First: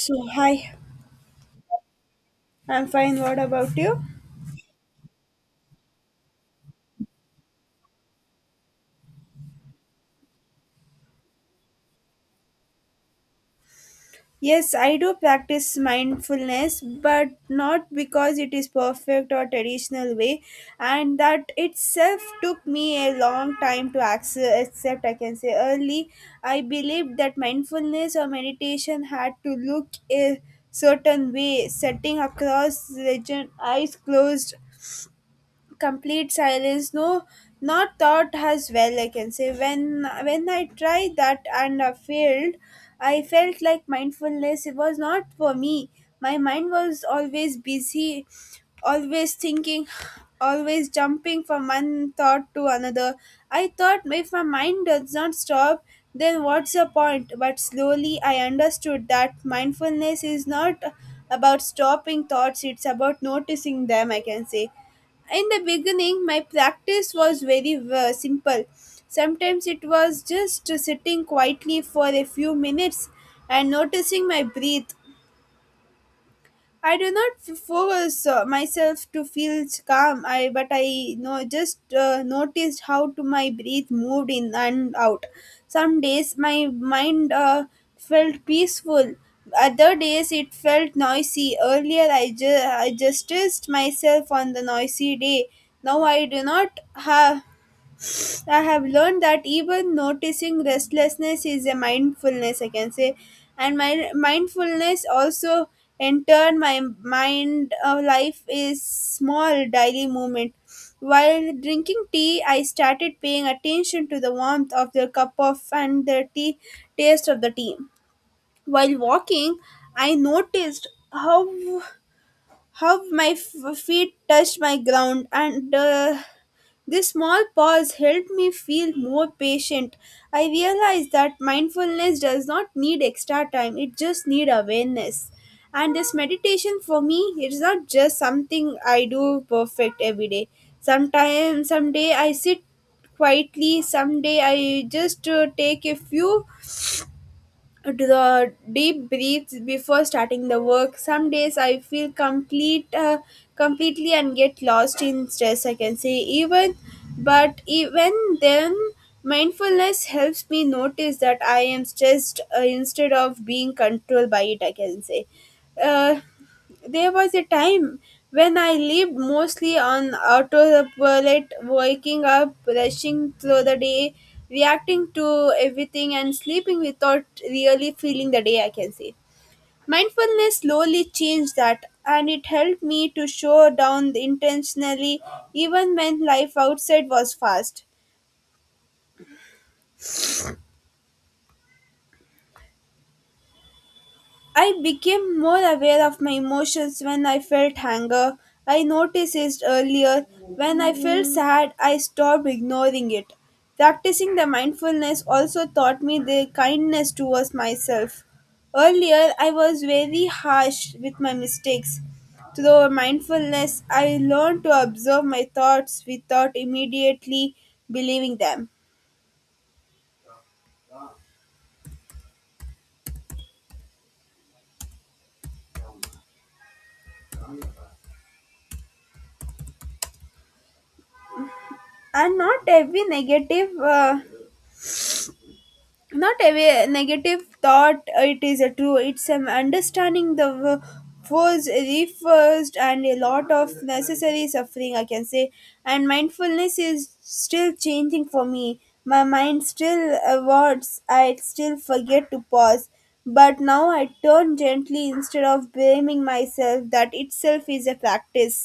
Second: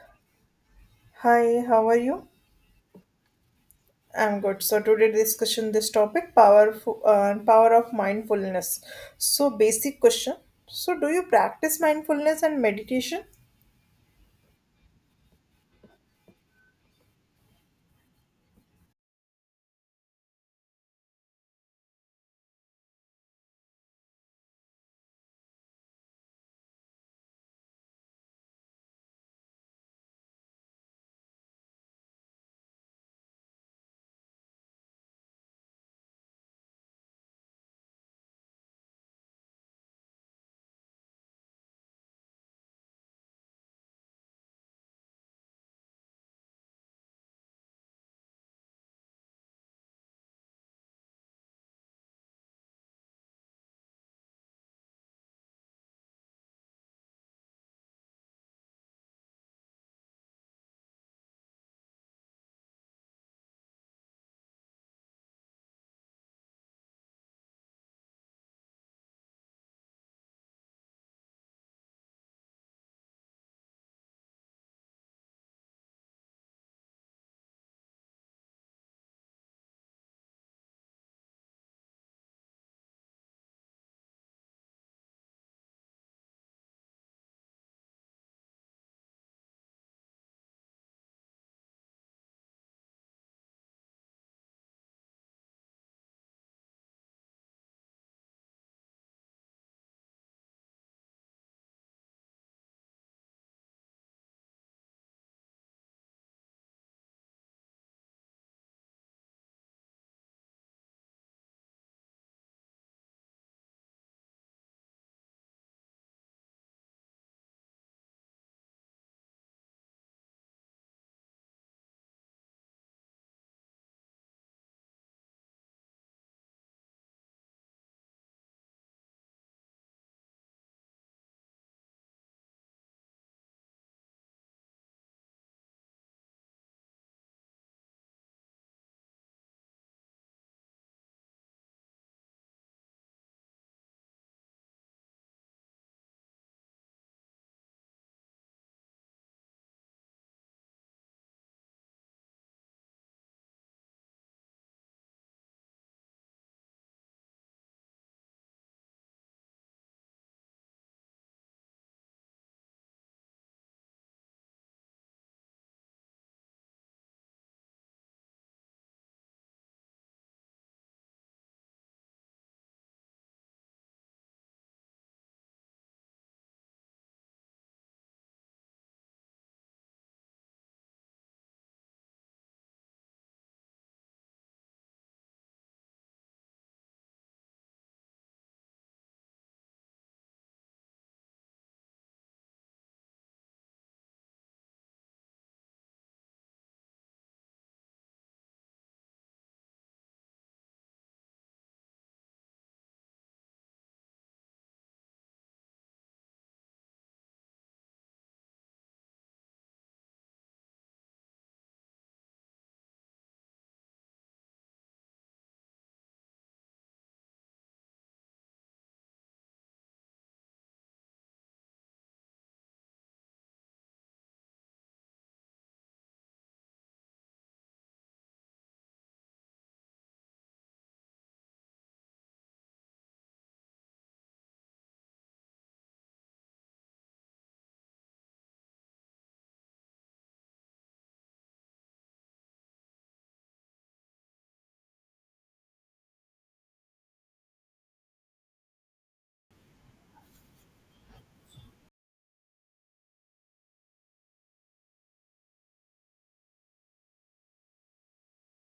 So, hi, Hi, how are you? I'm fine. What about you? I'm good. So today discussion this topic power of mindfulness. So basic question. So do you practice mindfulness and meditation? Yes, I do practice mindfulness, but not because it is perfect or traditional way, and that itself took me a long time to accept. I can say early, I believed that mindfulness or meditation had to look a certain way, sitting across religion, eyes closed, complete silence, no not thought as well, I can say. When I tried that and failed, I felt like mindfulness it was not for me. My mind was always busy, always thinking, always jumping from one thought to another. I thought if my mind does not stop, then what's the point? But slowly I understood that mindfulness is not about stopping thoughts, it's about noticing them, I can say. In the beginning my practice was very simple. Sometimes it was just sitting quietly for a few minutes and noticing my breath. I do not force myself to feel calm. I but I know just noticed how to my breath moved in and out. Some days my mind felt peaceful. Other days it felt noisy. Earlier I just stressed myself on the noisy day. Now I do not have I have learned that even noticing restlessness is a mindfulness, I can say. And my mindfulness also enter my mind of life is small daily movement. While drinking tea, I started paying attention to the warmth of the cup of and the tea taste of the tea. While walking, I noticed how my feet touched my ground, and this small pause helped me feel more patient. I realized that mindfulness does not need extra time, it just needs awareness. And this meditation for me, it's not just something I do perfect every day. Sometimes, someday I sit quietly, someday I just take a few the deep breaths before starting the work. Some days I feel completely and get lost in stress, I can say. Even then mindfulness helps me notice that I am stressed, instead of being controlled by it, I can say. uh, there was a time when I lived mostly on autopilot, waking up, rushing through the day, reacting to everything, and sleeping without really feeling the day, I can say. Mindfulness slowly changed that, and it helped me to slow down intentionally even when life outside was fast. I became more aware of my emotions when I felt anger. I noticed it earlier. When I felt sad, I stopped ignoring it. Practicing the mindfulness also taught me the kindness towards myself. Earlier, I was very harsh with my mistakes. Through mindfulness, I learned to observe my thoughts without immediately believing them. And not every negative not a way- negative thought, it is a true, it's an understanding was reversed and a lot of necessary suffering, I can say. And mindfulness is still changing for me. My mind still awards, I still forget to pause, but now I turn gently instead of blaming myself. That itself is a practice.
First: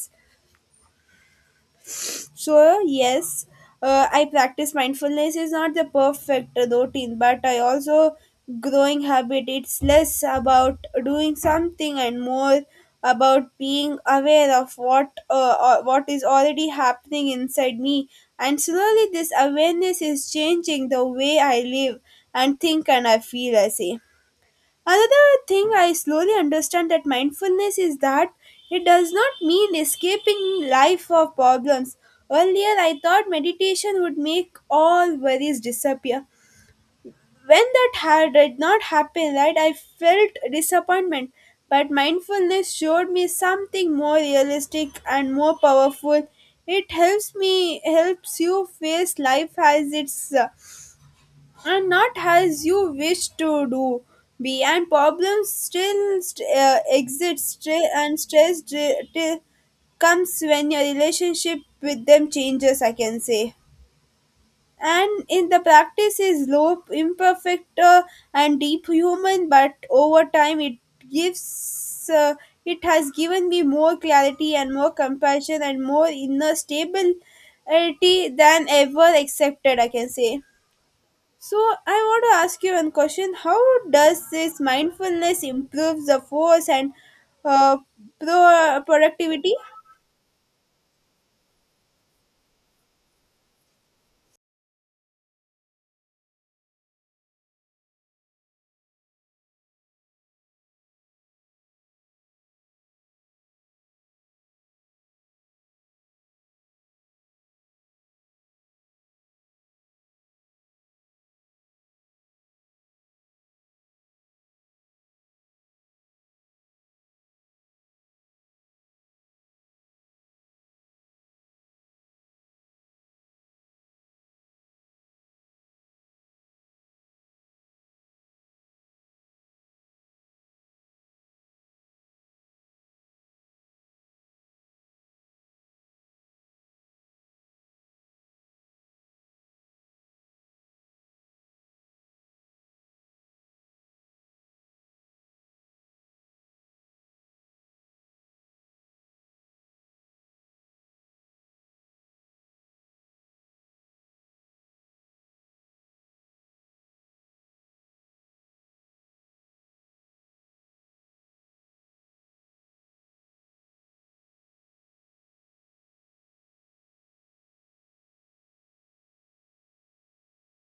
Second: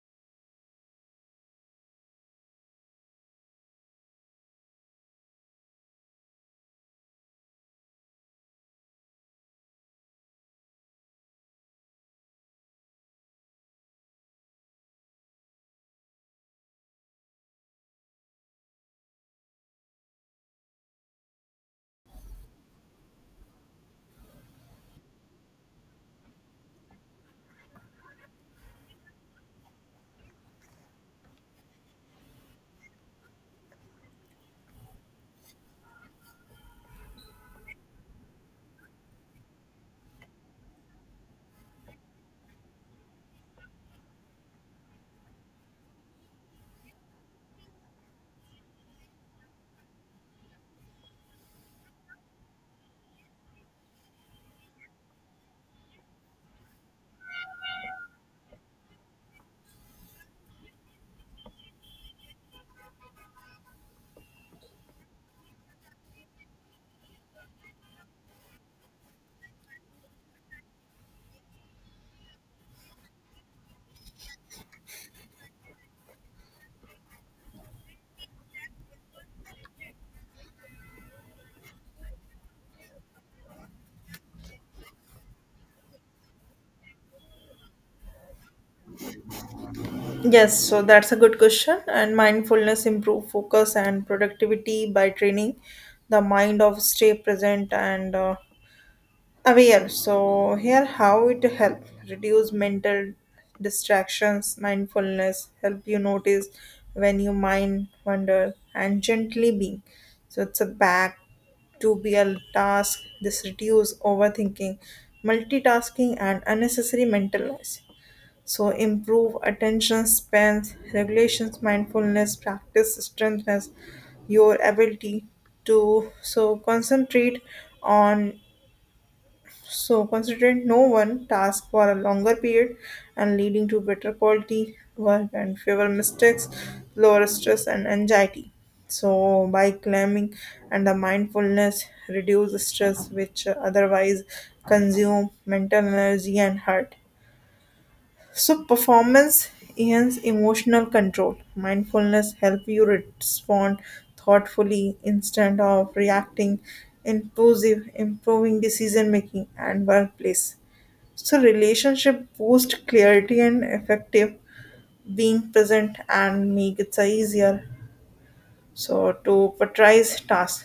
So, yes, I practice mindfulness is not the perfect routine, but I also growing habit. It's less about doing something and more about being aware of what is already happening inside me. And slowly, this awareness is changing the way I live and think and I feel. I say. Another thing I slowly understand that mindfulness is that it does not mean escaping life or problems. Earlier, I thought meditation would make all worries disappear. When that did not happen, right, I felt disappointment. But mindfulness showed me something more realistic and more powerful. It helps you face life as it's and not as you wish to do be, and problems exist, still and till comes when your relationship with them changes, I can say. And in the practice is low imperfect, and deep human, but over time gives uh, it has given me more clarity and more compassion and more inner stability than ever accepted, I can say. So I want to ask you one question: how does this mindfulness improve the force and uh, productivity? Yes, so that's a good question. And mindfulness improve focus and productivity by training the mind of stay present and aware. So here how it help reduce mental distractions mindfulness help you notice when your mind wander and gently being so it's a back to be a task. This reduce overthinking multitasking and unnecessary mental noise so improve attention spans regulations mindfulness practice strengthens your ability to so concentrate on so, considering no one task for a longer period and leading to better quality work and fewer mistakes, lower stress and anxiety. So, by climbing and the mindfulness, reduce stress which otherwise consume mental energy and heart. So, performance enhance emotional control. Mindfulness help you respond thoughtfully instead of reacting impulsive, improving decision making and workplace. So relationship boost clarity and effective being present and make it easier. So to prioritize tasks,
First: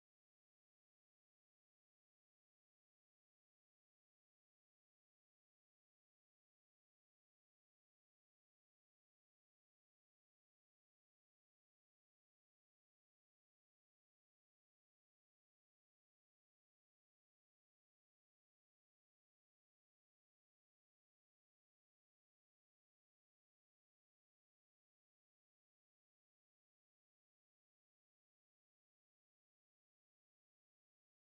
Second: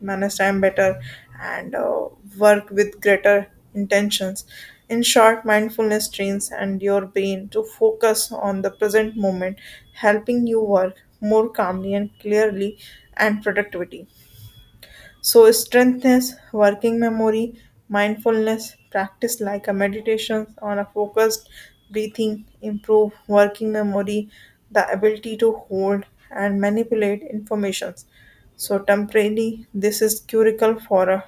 manage time better, and work with greater intentions. In short, mindfulness trains and your brain to focus on the present moment, helping you work more calmly and clearly and productivity. So, strengthness, working memory, mindfulness, practice like a meditation on a focused breathing, improve working memory, the ability to hold and manipulate information. So, temporarily, this is curical for a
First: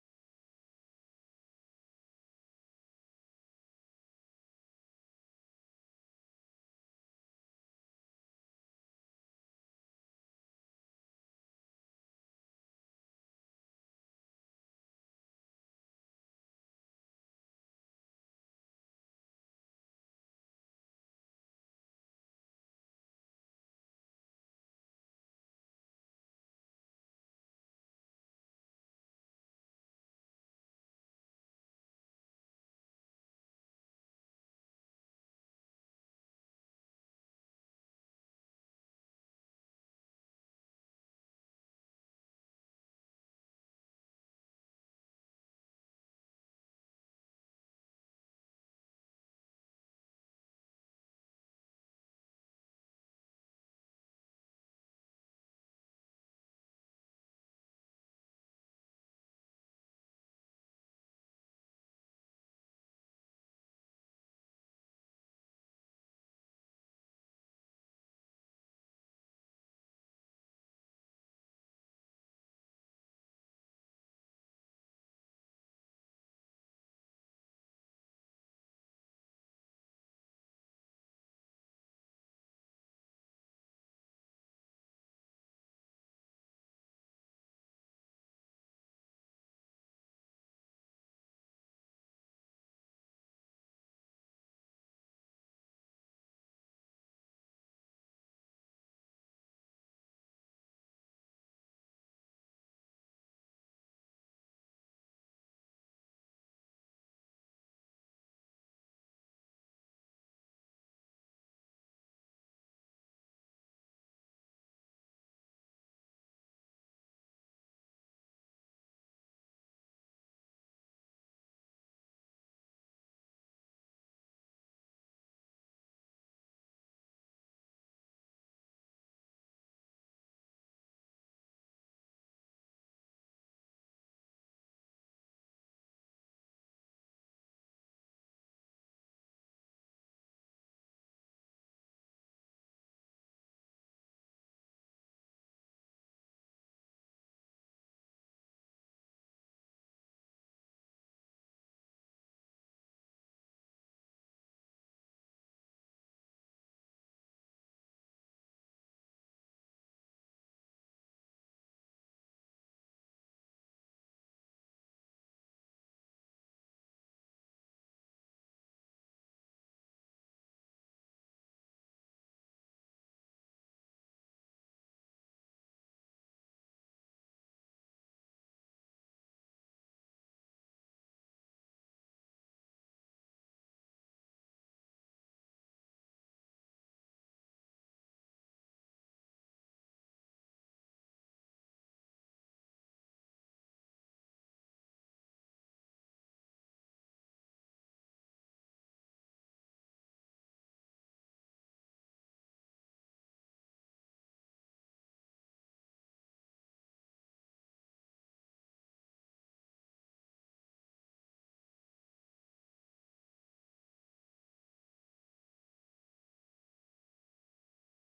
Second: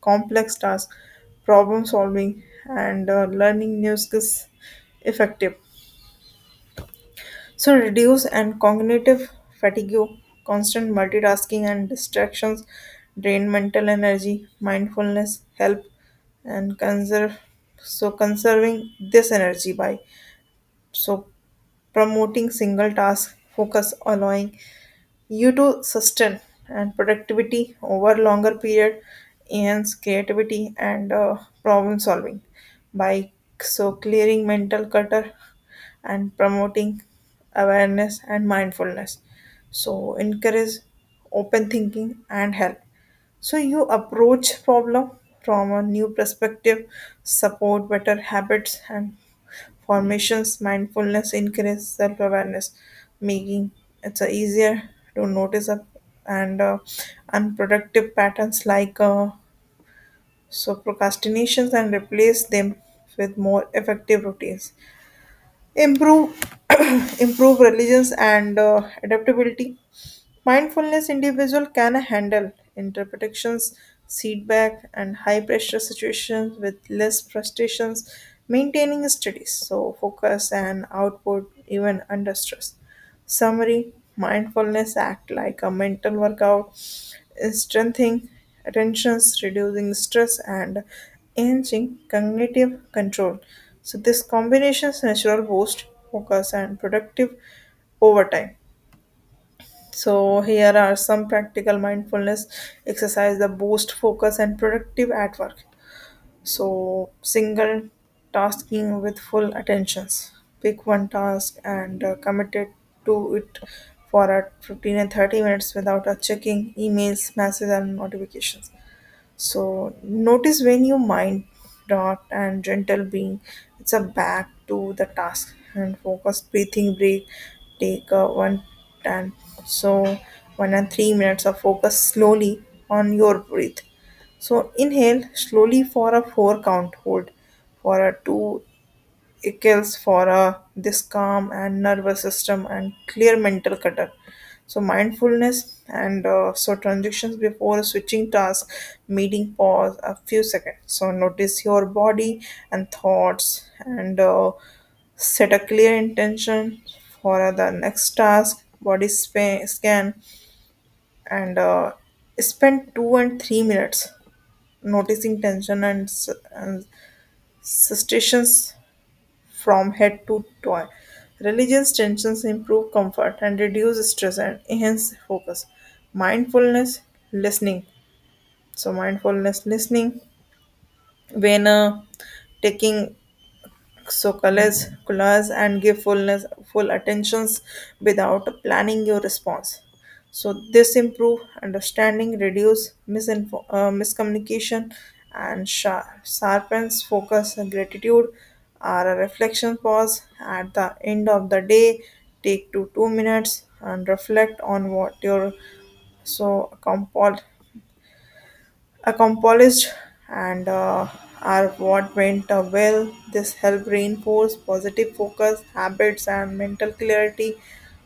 complex task, problem solving, and learning new skills effective. So reduce and cognitive fatigue, constant multitasking and distractions drain mental energy, mindfulness help and conserve so conserving this energy by so promoting single task focus allowing you to sustain and productivity over longer period enhance creativity and problem solving by so clearing mental clutter and promoting awareness and mindfulness. So encourage open thinking and help. So you approach problem from a new perspective, support better habits and Formations mindfulness increases self-awareness, making it's easier to notice up and unproductive patterns like so procrastinations and replace them with more effective routines improve improve religions and adaptability mindfulness individual can handle interpretations feedback and high pressure situations with less frustrations maintaining studies so focus and output even under stress. Summary mindfulness act like a mental workout, strengthening attentions, reducing stress, and enhancing cognitive control. So, this combination's natural boost, focus, and productive over time. So, here are some practical mindfulness exercise that boost focus and productive at work. So, single tasking with full attentions. Pick one task and commit it to it for at 15 and 30 minutes without checking emails, messages, and notifications. So notice when your mind dot and gentle being, it's a back to the task and focus breathing break, take a and so 1 and 3 minutes of focus slowly on your breath. So inhale slowly for a four count hold for a two Eccles for a this calm and nervous system and clear mental clutter. So mindfulness and so transitions before switching task, meeting pause a few seconds. So notice your body and thoughts and set a clear intention for the next task. Body scan and spend 2 and 3 minutes noticing tension and sensations from head to toe. Religious tensions improve comfort and reduce stress and enhance focus. Mindfulness listening. So mindfulness listening when taking so collage and give fullness full attentions without planning your response so this improve understanding reduce miscommunication and sharpens focus and gratitude are a reflection pause at the end of the day take two two minutes and reflect on what your so compiled accomplished and are what went well. This help reinforce positive focus, habits, and mental clarity.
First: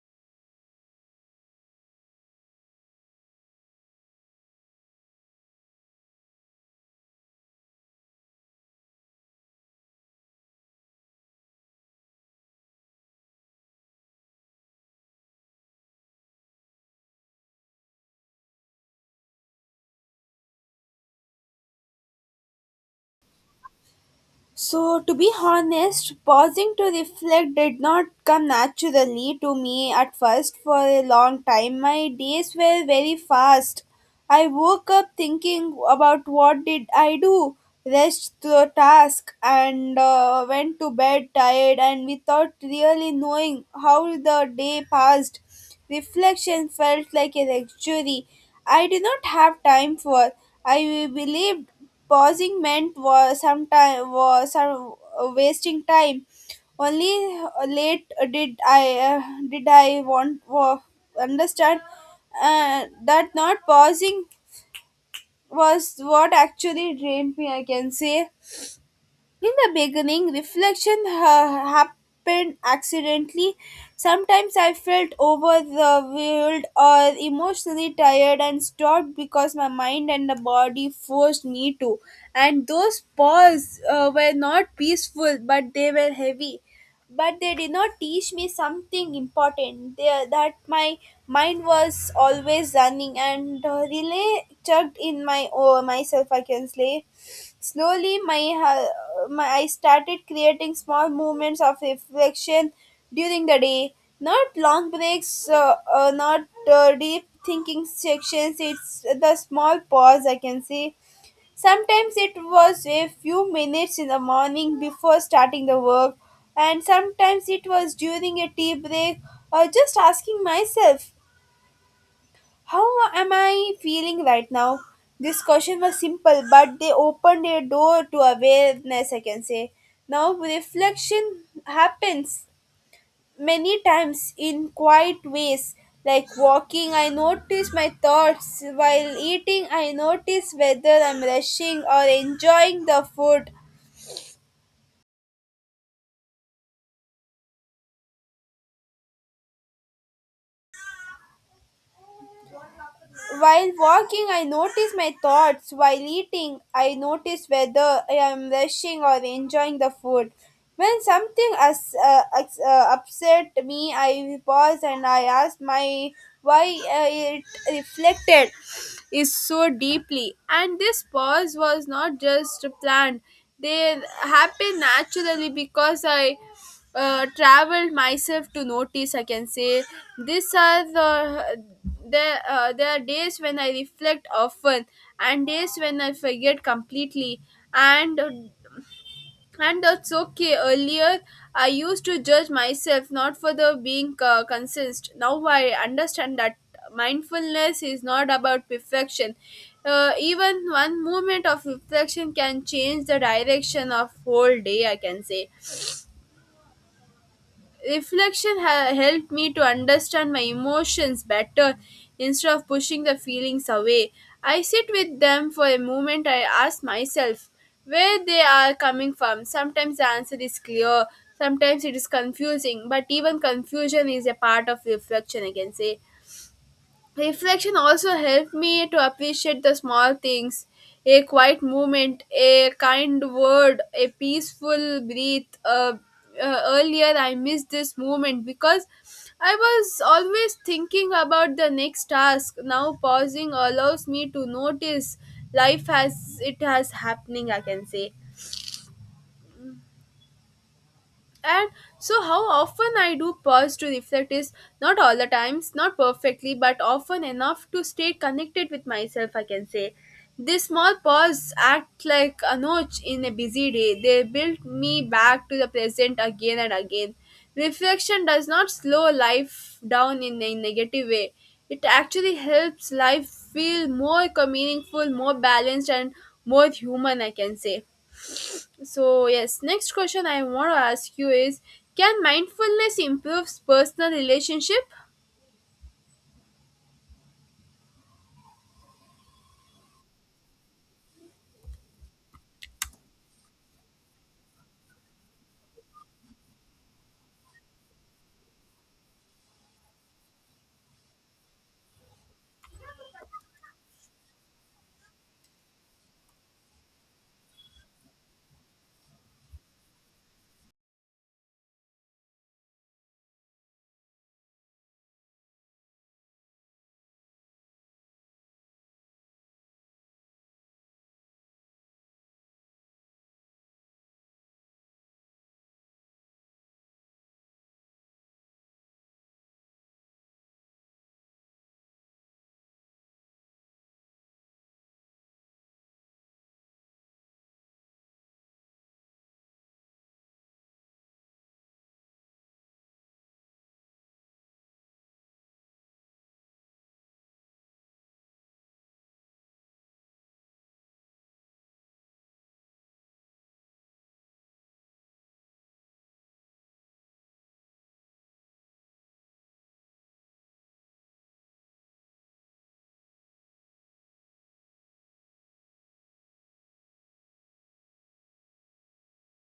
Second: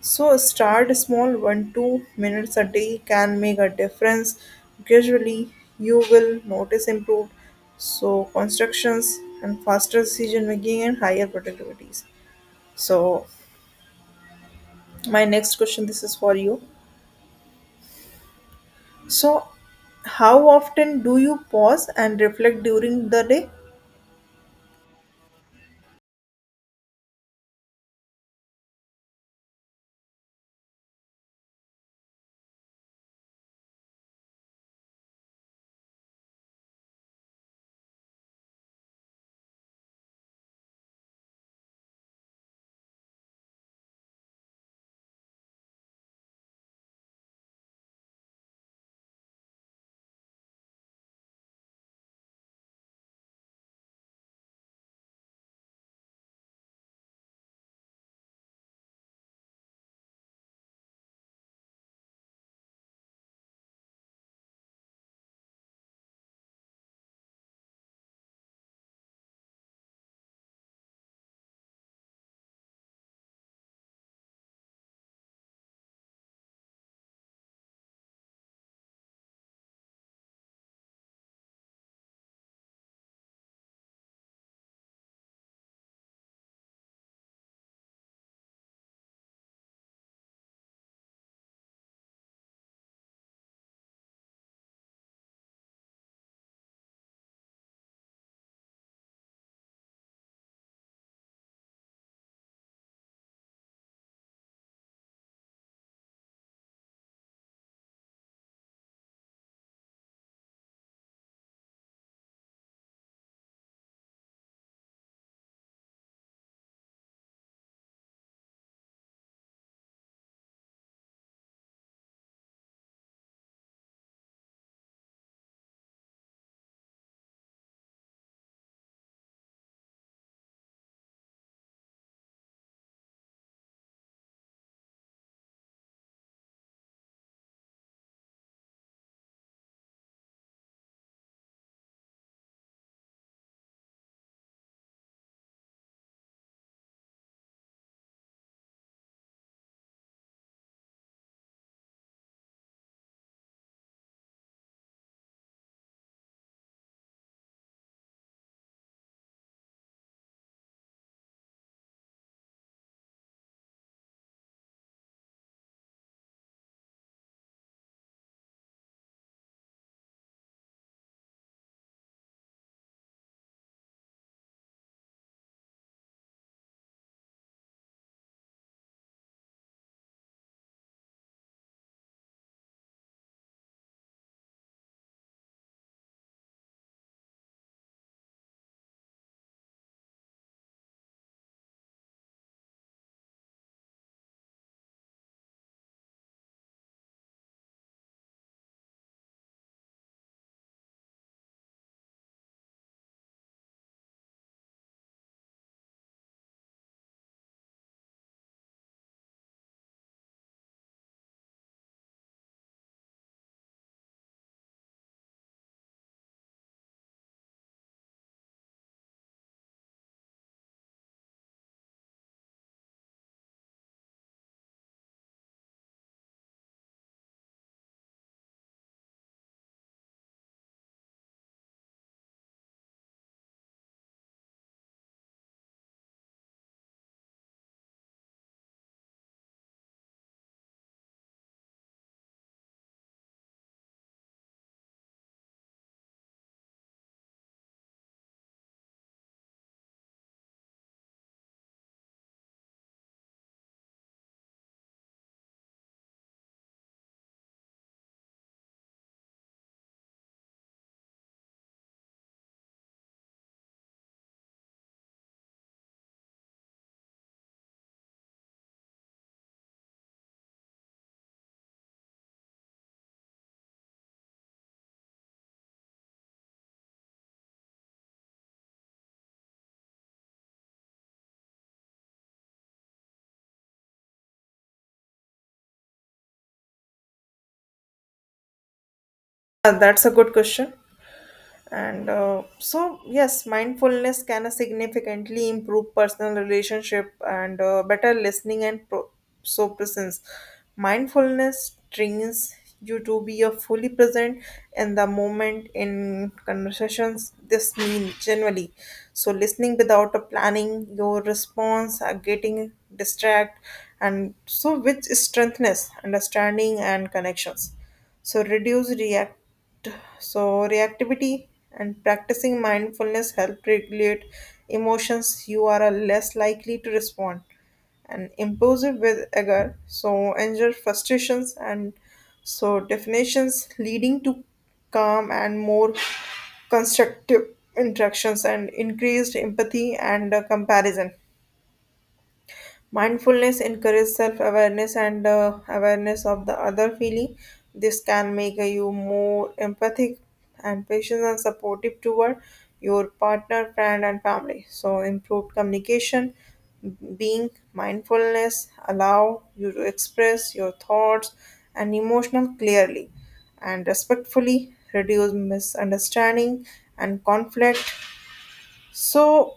So start small, one two minutes a day can make a difference. Gradually, you will notice improved. So constructions and faster decision making and higher productivities. So my next question, this is for you. So how often do you pause and reflect during the day? So, to be honest, pausing to reflect did not come naturally to me at first for a long time. My days were very fast. I woke up thinking about what did I do, rushed through a task, and went to bed tired and without really knowing how the day passed. Reflection felt like a luxury I did not have time for. I believed pausing meant was sometime was some wasting time. Only late did I understand that not pausing was what actually drained me. I can say. In the beginning, reflection happened accidentally. Sometimes I felt overwhelmed or emotionally tired and stopped because my mind and the body forced me to. And those pause were not peaceful, but they were heavy. But they did not teach me something important. That my mind was always running and really chugged in myself. I can say. Slowly, my, ha- my I started creating small moments of reflection during the day. Not long breaks, not deep thinking sections. It's the small pause I can say. Sometimes it was a few minutes in the morning before starting the work, and sometimes it was during a tea break or just asking myself, how am I feeling right now? This question was simple, but they opened a door to awareness, I can say. Now, reflection happens many times in quiet ways. Like walking, I notice my thoughts. While eating, I notice whether I'm rushing or enjoying the food. While walking, I notice my thoughts. While eating, I notice whether I am rushing or enjoying the food. When something upset me, I pause and I ask my why it reflected is so deeply. And this pause was not just planned; they happened naturally because I traveled myself to notice, I can say. These are the There are days when I reflect often and days when I forget completely, and and that's okay. Earlier I used to judge myself not for the being consist. Now I understand that mindfulness is not about perfection. Even one moment of reflection can change the direction of whole day, I can say. Reflection helped me to understand my emotions better, instead of pushing the feelings away. I sit with them for a moment. I ask myself where they are coming from. Sometimes the answer is clear, sometimes it is confusing, but even confusion is a part of reflection, I can say. Reflection also helped me to appreciate the small things. A quiet moment, a kind word, a peaceful breath. Earlier, I missed this moment because I was always thinking about the next task. Now, pausing allows me to notice life as it has happening, I can say. And so, how often I do pause to reflect is not all the times, not perfectly, but often enough to stay connected with myself, I can say. This small pause act like a notch in a busy day. They build me back to the present again and again. Reflection does not slow life down in a negative way. It actually helps life feel more meaningful, more balanced, and more human, I can say. So, yes, next question I want to ask you is: can mindfulness improve personal relationship? That's a good question. And so, yes, mindfulness can significantly improve personal relationship and better listening and so presence. Mindfulness trains you to be a fully present in the moment in conversations. This means generally, so listening without a planning your response, getting distract, and so which strengthens understanding and connections. So reduce react so, reactivity and practicing mindfulness help regulate emotions. You are less likely to respond and impulsive with anger. So, anger, frustrations, and so definitions leading to calm and more constructive interactions and increased empathy and comparison. Mindfulness encourages self awareness and awareness of the other feeling. This can make you more empathic and patient and supportive toward your partner, friend, and family. So, improved communication, being mindfulness, allow you to express your thoughts and emotional clearly and respectfully, reduce misunderstanding and conflict, so,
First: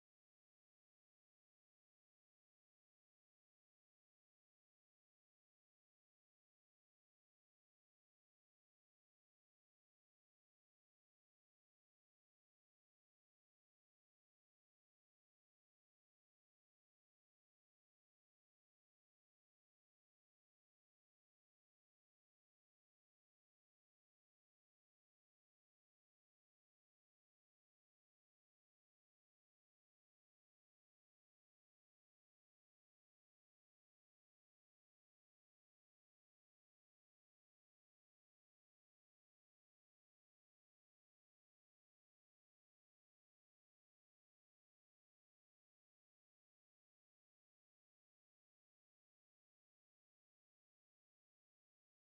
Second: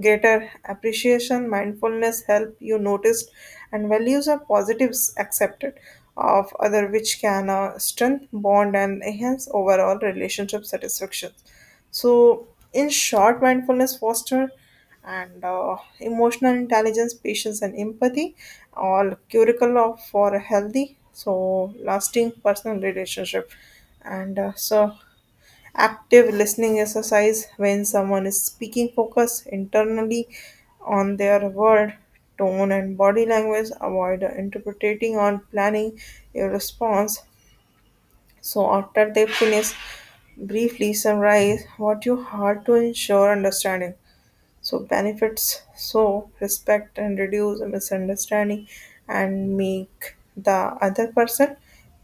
greater appreciation, mindfulness help you notice and values are positives accepted of other, which can strengthen bond and enhance overall relationship satisfaction. So, in short, mindfulness foster and emotional intelligence, patience, and empathy, all curricle of for a healthy, so lasting personal relationship. And so, active listening exercise when someone is speaking focus internally on their word, tone and body language. Avoid interpreting or planning your response. So after they finish, briefly summarize what you heard to ensure understanding so benefits so respect and reduce misunderstanding and make the other person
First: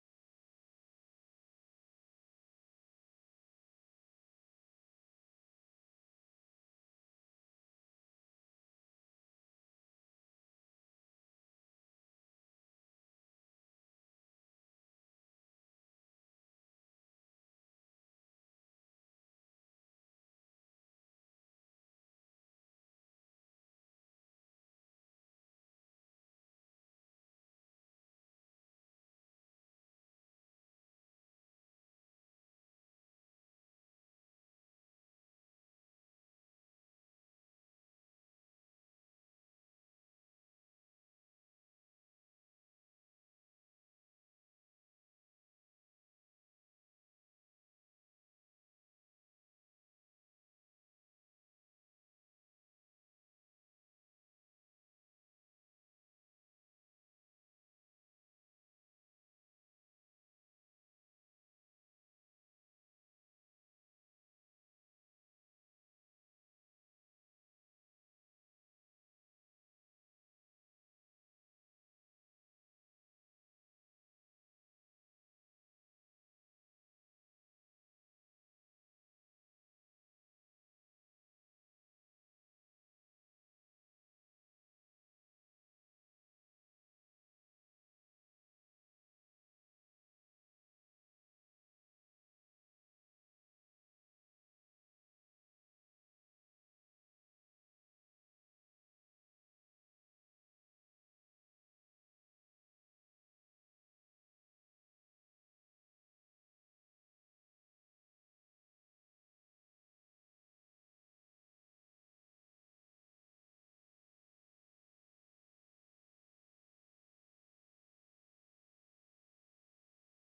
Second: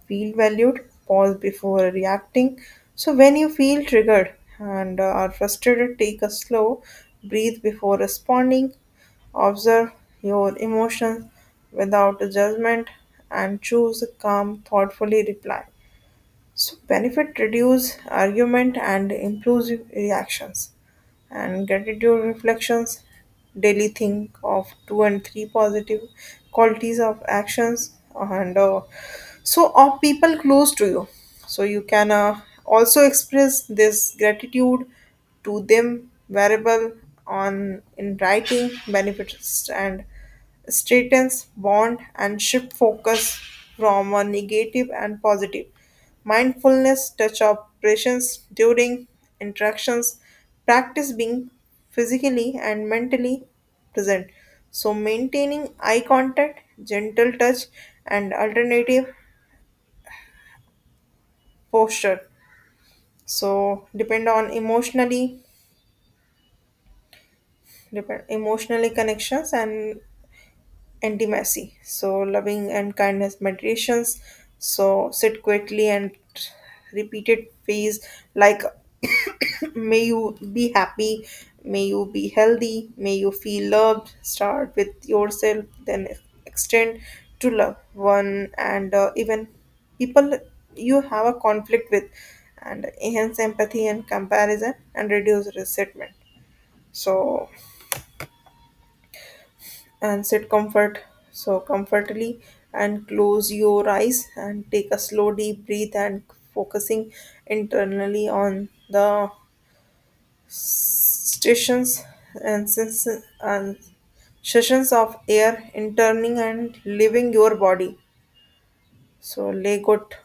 feel valued pause before reacting so when you feel triggered and are frustrated take a slow breathe before responding observe your emotions without judgment and choose a calm thoughtfully reply so benefit reduce argument and improves reactions and gratitude reflections daily think of two and three positive qualities of actions and so of people close to you so you can also express this gratitude to them variable on in writing benefits and straightens bond and shift focus from a negative and positive. Mindfulness touch operations during interactions, practice being physically and mentally present. So maintaining eye contact, gentle touch and alternative posture. So depend emotionally connections and intimacy. So loving and kindness meditations. So sit quietly and repeated phrase like may you be happy, may you be healthy, may you feel loved. Start with yourself, then extend to love one and even people you have a conflict with and enhance empathy and comparison and reduce resentment. So and sit comfort so comfortably and close your eyes and take a slow deep breath and focusing internally on the stations and sens- and sessions of air interning and leaving your body so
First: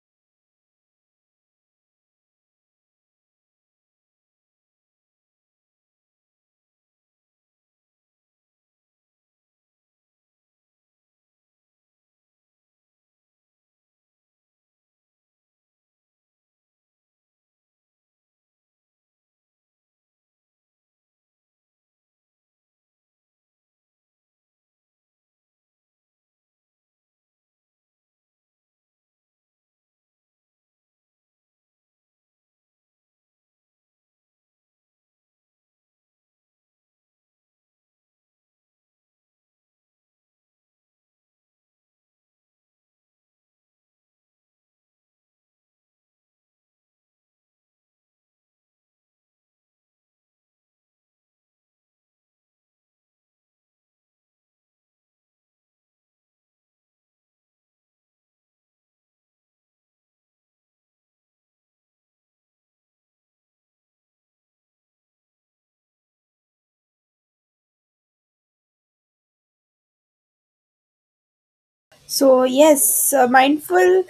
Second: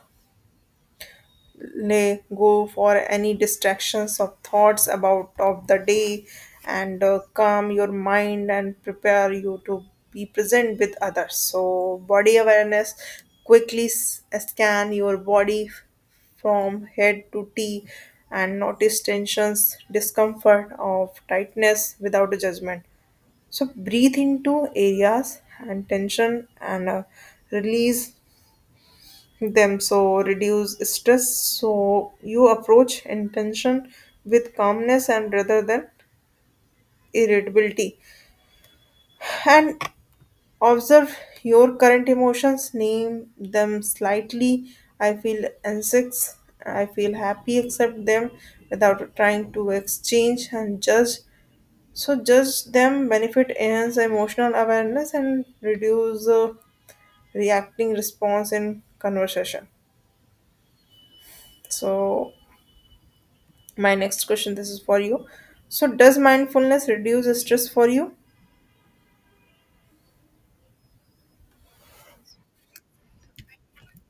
lay go for any distractions or thoughts about of the day and calm your mind and prepare you to be present with others so body awareness quickly scan your body from head to tea and notice tensions discomfort of tightness without judgment so breathe into areas and tension and release them so reduce stress so you approach intention with calmness and rather than irritability and observe your current emotions name them slightly I feel anxious I feel happy accept them without trying to exchange and judge so judge them benefit enhance emotional awareness and reduce reacting response in conversation so my next question, this is for you. So, does mindfulness reduce stress for you? So, yes, mindful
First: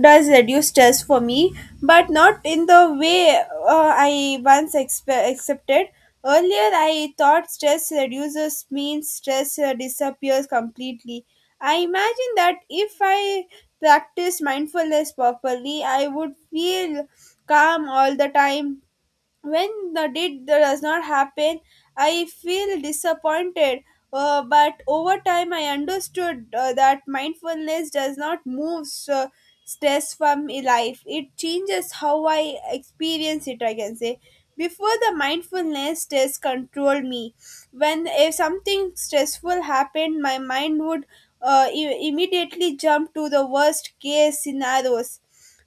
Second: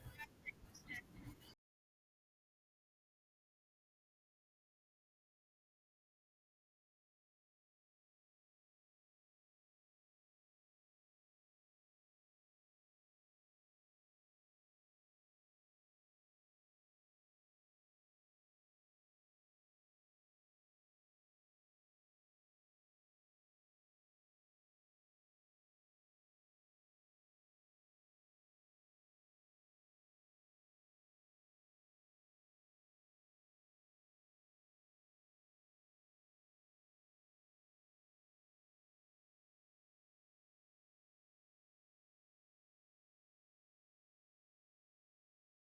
does reduce stress for me, but not in the way, I once accepted. Earlier, I thought stress reduces means stress disappears completely. I imagine that if I practice mindfulness properly, I would feel calm all the time. When the did does not happen, I feel disappointed. But over time I understood that mindfulness does not move stress from my life. It changes how I experience it, I can say. Before the mindfulness, stress controlled me. When if something stressful happened, my mind would immediately jump to the worst case scenarios.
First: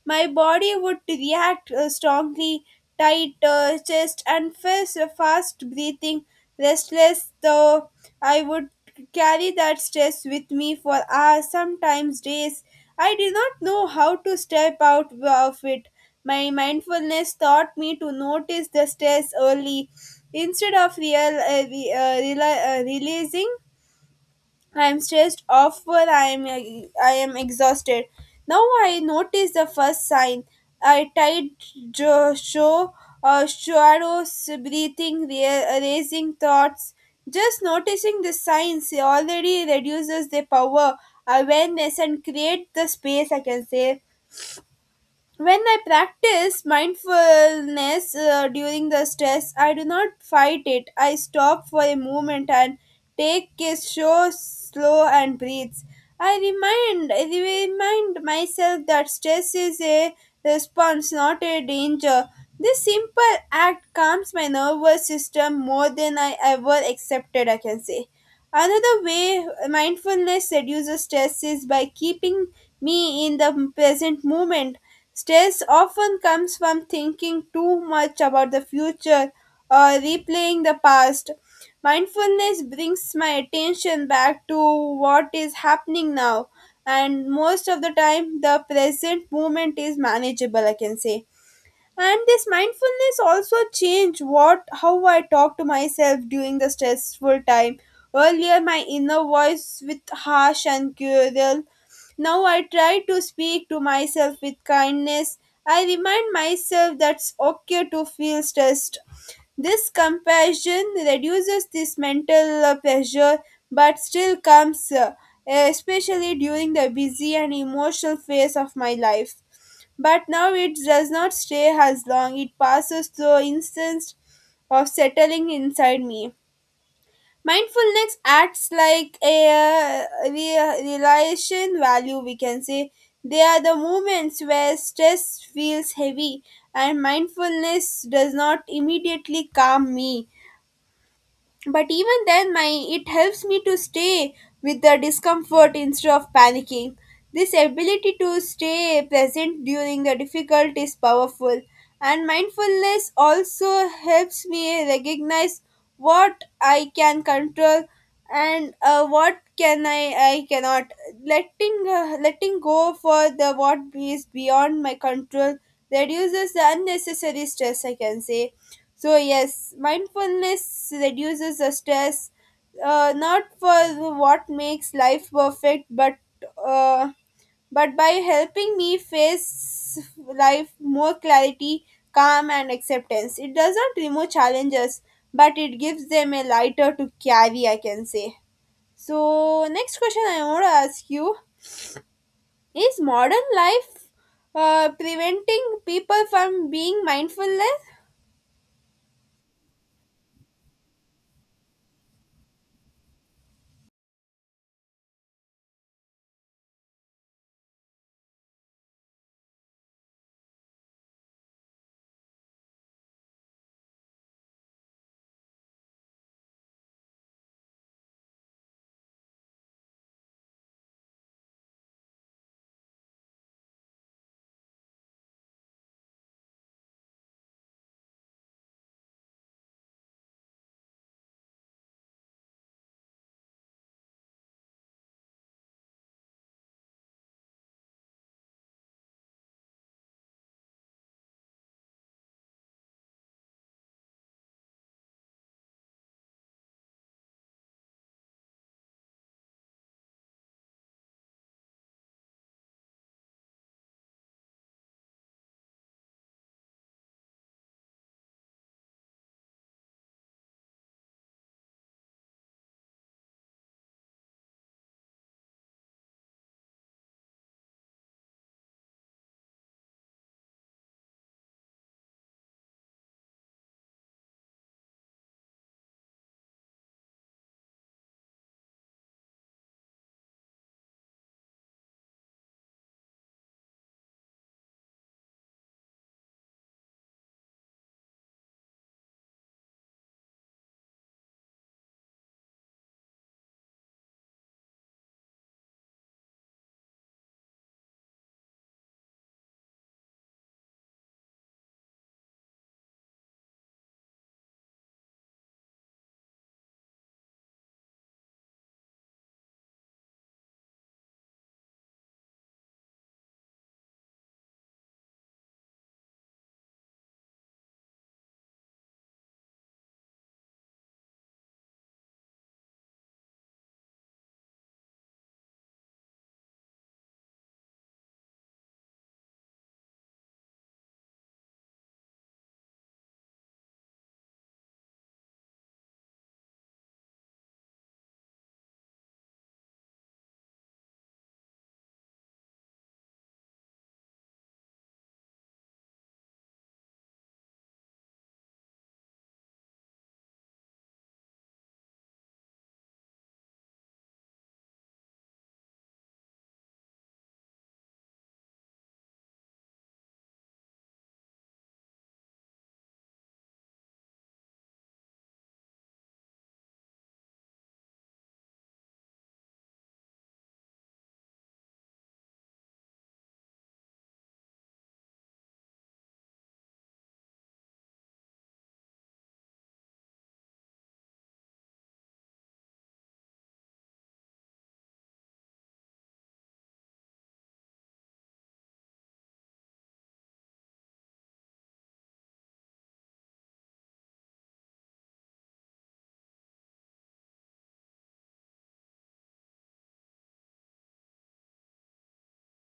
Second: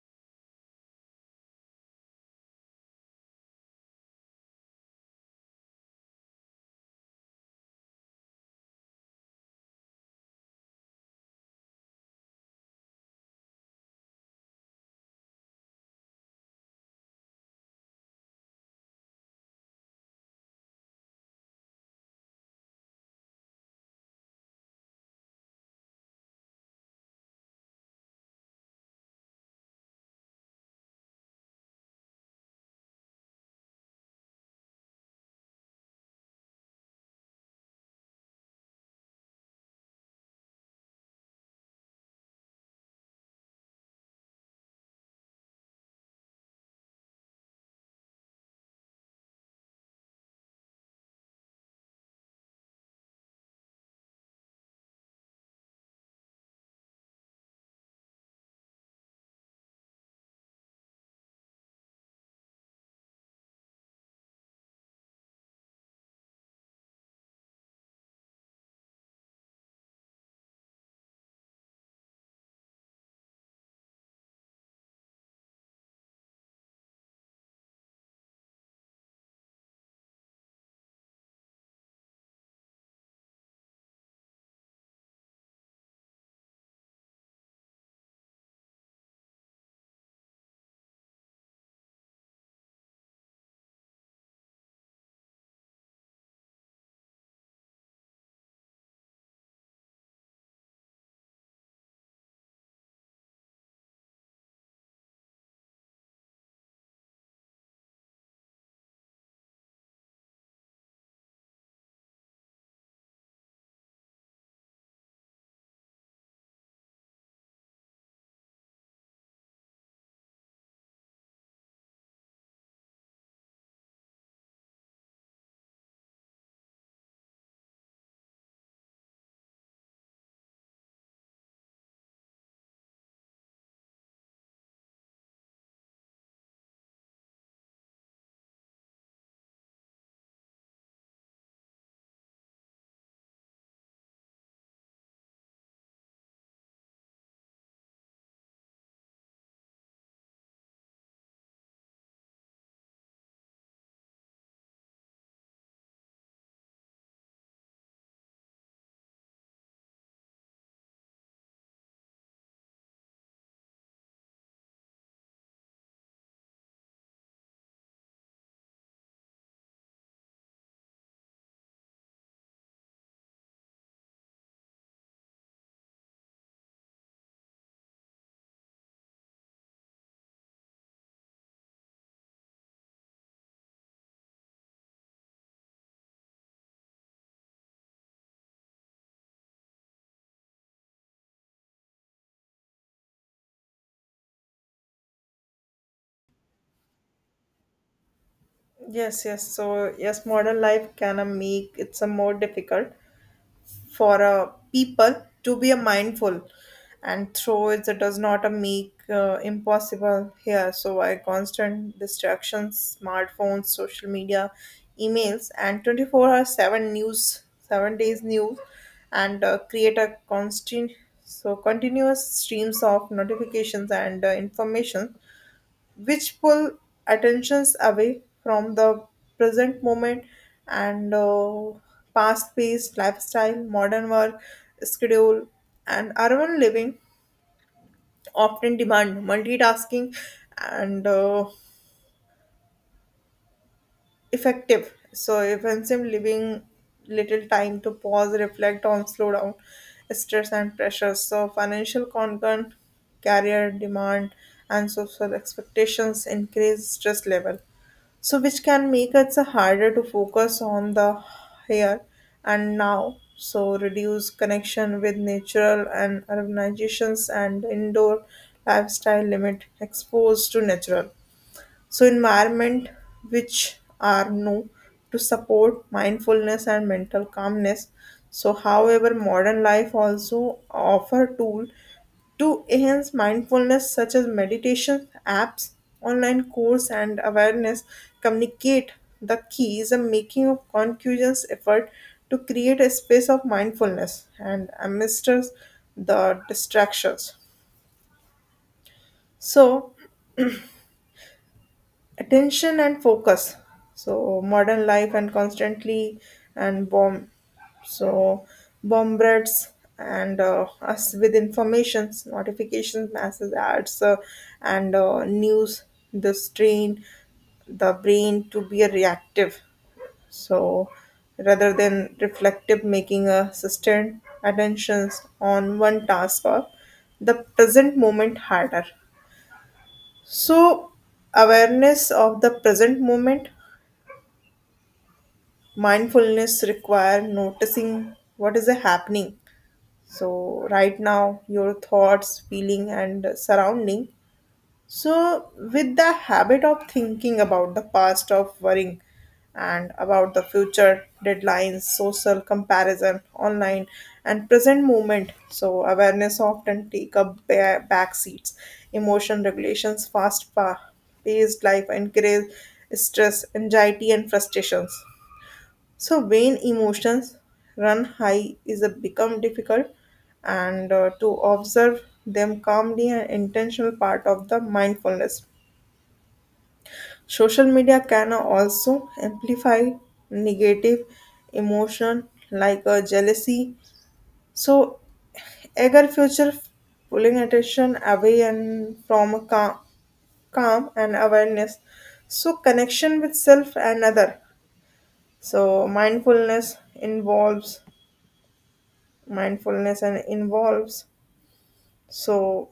My body would react strongly, tight chest, and fast breathing, restless, though I would carry that stress with me for hours, sometimes days. I did not know how to step out of it. My mindfulness taught me to notice the stress early instead of releasing. I'm stressed off but I am exhausted. Now I notice the first sign. I tight jo- show shadows, breathing, raising thoughts. Just noticing the signs already reduces the power, awareness, and create the space. I can say, when I practice mindfulness during the stress, I do not fight it. I stop for a moment and take a show slow and breathes. I remind myself that stress is a response, not a danger. This simple act calms my nervous system more than I ever accepted. I can say. Another way mindfulness reduces stress is by keeping me in the present moment. Stress often comes from thinking too much about the future or replaying the past. Mindfulness brings my attention back to what is happening now, and most of the time, the present moment is manageable, I can say. And this mindfulness also changed what how I talk to myself during the stressful time. Earlier my inner voice with harsh and cruel. Now I try to speak to myself with kindness. I remind myself that's okay to feel stressed. This comparison reduces this mental pressure. But still comes, especially during the busy and emotional phase of my life. But now it does not stay as long, it passes through instance of settling inside me. Mindfulness acts like a realization value, we can say. They are the moments where stress feels heavy and mindfulness does not immediately calm me, but even then my it helps me to stay with the discomfort instead of panicking. This ability to stay present during the difficult is powerful. And mindfulness also helps me recognize what I can control and what can I cannot. Letting go for the what is beyond my control reduces the unnecessary stress, I can say. So yes, mindfulness reduces the stress, not for what makes life perfect, but uh, but by helping me face life more clarity, calm, and acceptance. It does not remove challenges, but it gives them a lighter to carry. I can say. So next question I want to ask you is: modern life preventing people from being mindfulness? Yes, yes. So, yes, modern life can make it's a more difficult for a people to be a mindful and through it it does not a make impossible here so why constant distractions smartphones social media emails and 24 hour 7 news 7 days news and create a constant so continuous streams of notifications and information which pull attentions away from the present moment and fast-paced lifestyle, modern work schedule, and urban living often demand multitasking and effective. So offensive leaving little time to pause, reflect on slowdown, stress and pressure. So financial concern, career demand and social expectations increase stress level. So which can make it so harder to focus on the here and now. So reduce connection with natural and urbanizations and indoor lifestyle limit exposed to natural. So environment which are known to support mindfulness and mental calmness. So however modern life also offer tool to enhance mindfulness such as meditation apps online course and awareness communicate the key is a making of conscious effort to create a space of mindfulness and amidst the distractions so attention and focus so modern life and constantly and so bombards and us with informations notifications masses ads and news the strain the brain to be a reactive so rather than reflective making a sustained attentions on one task or the present moment harder so, awareness of the present moment, mindfulness require noticing what is happening. So, right now, your thoughts, feeling, and surrounding. So, with the habit of thinking about the past, of worrying, and about the future deadlines, social comparison, online, and present moment, so awareness often take up back seats. Emotion regulations, fast paced life, increase stress, anxiety, and frustrations. So when emotions run high is a become difficult and to observe them calmly an intentional part of the mindfulness. Social media can also amplify negative emotion like jealousy. So eager future pulling attention away and from a calm and awareness so connection with self and other so mindfulness and involves so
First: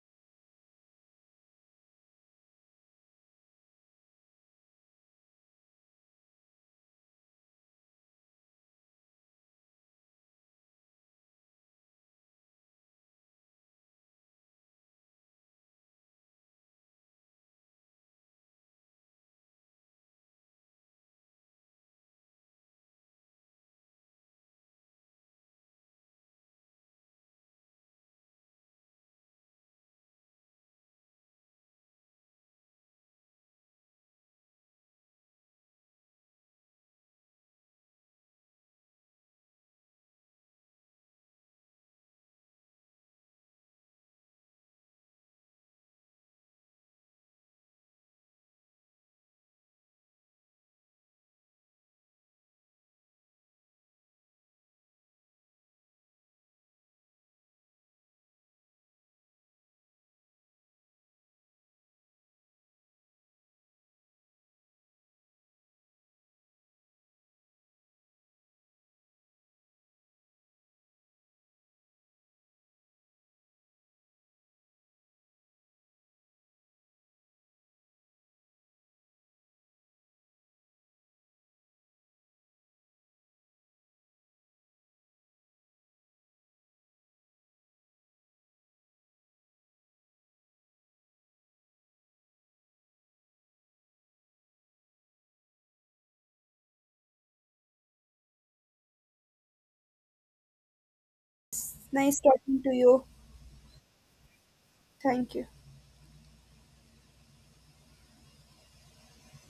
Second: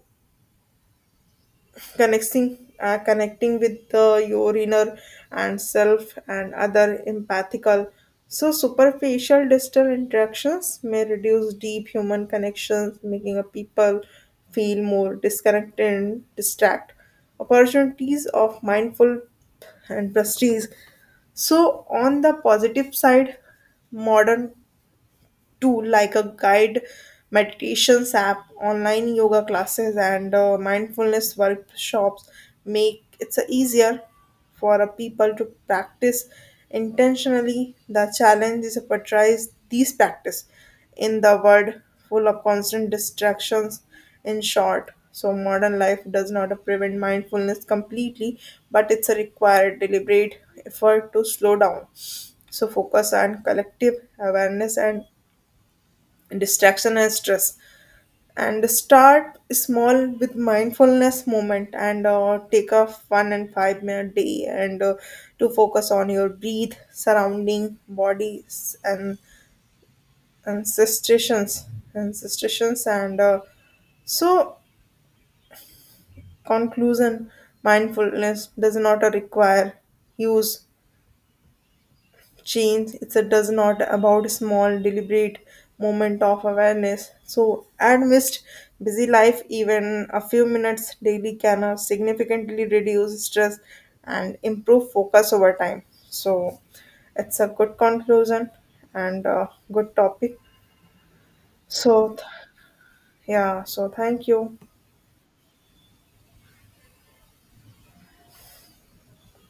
connecting with the your inner and self and other empathical so superficial digital interactions may reduce deep human connections making a people feel more disconnected and distract opportunities of mindful and prestige so on the positive side modern tool like a guide, meditations app, online yoga classes, and mindfulness workshops make it's easier for a people to practice intentionally. The challenge is to portray these practice in the world full of constant distractions. In short, so modern life does not prevent mindfulness completely, but it's a required deliberate effort to slow down so focus on collective awareness and distraction and stress and start small with mindfulness moment and take a 1 and 5 minute day and to focus on your breathe surrounding bodies and and sensations and sensations and so conclusion mindfulness does not require use change it's a does not about small deliberate moment of awareness so amidst busy life even a few minutes daily can significantly reduce stress and improve focus over time so it's a good conclusion and a good topic so Nice talking to you. yeah so thank you. Thank you.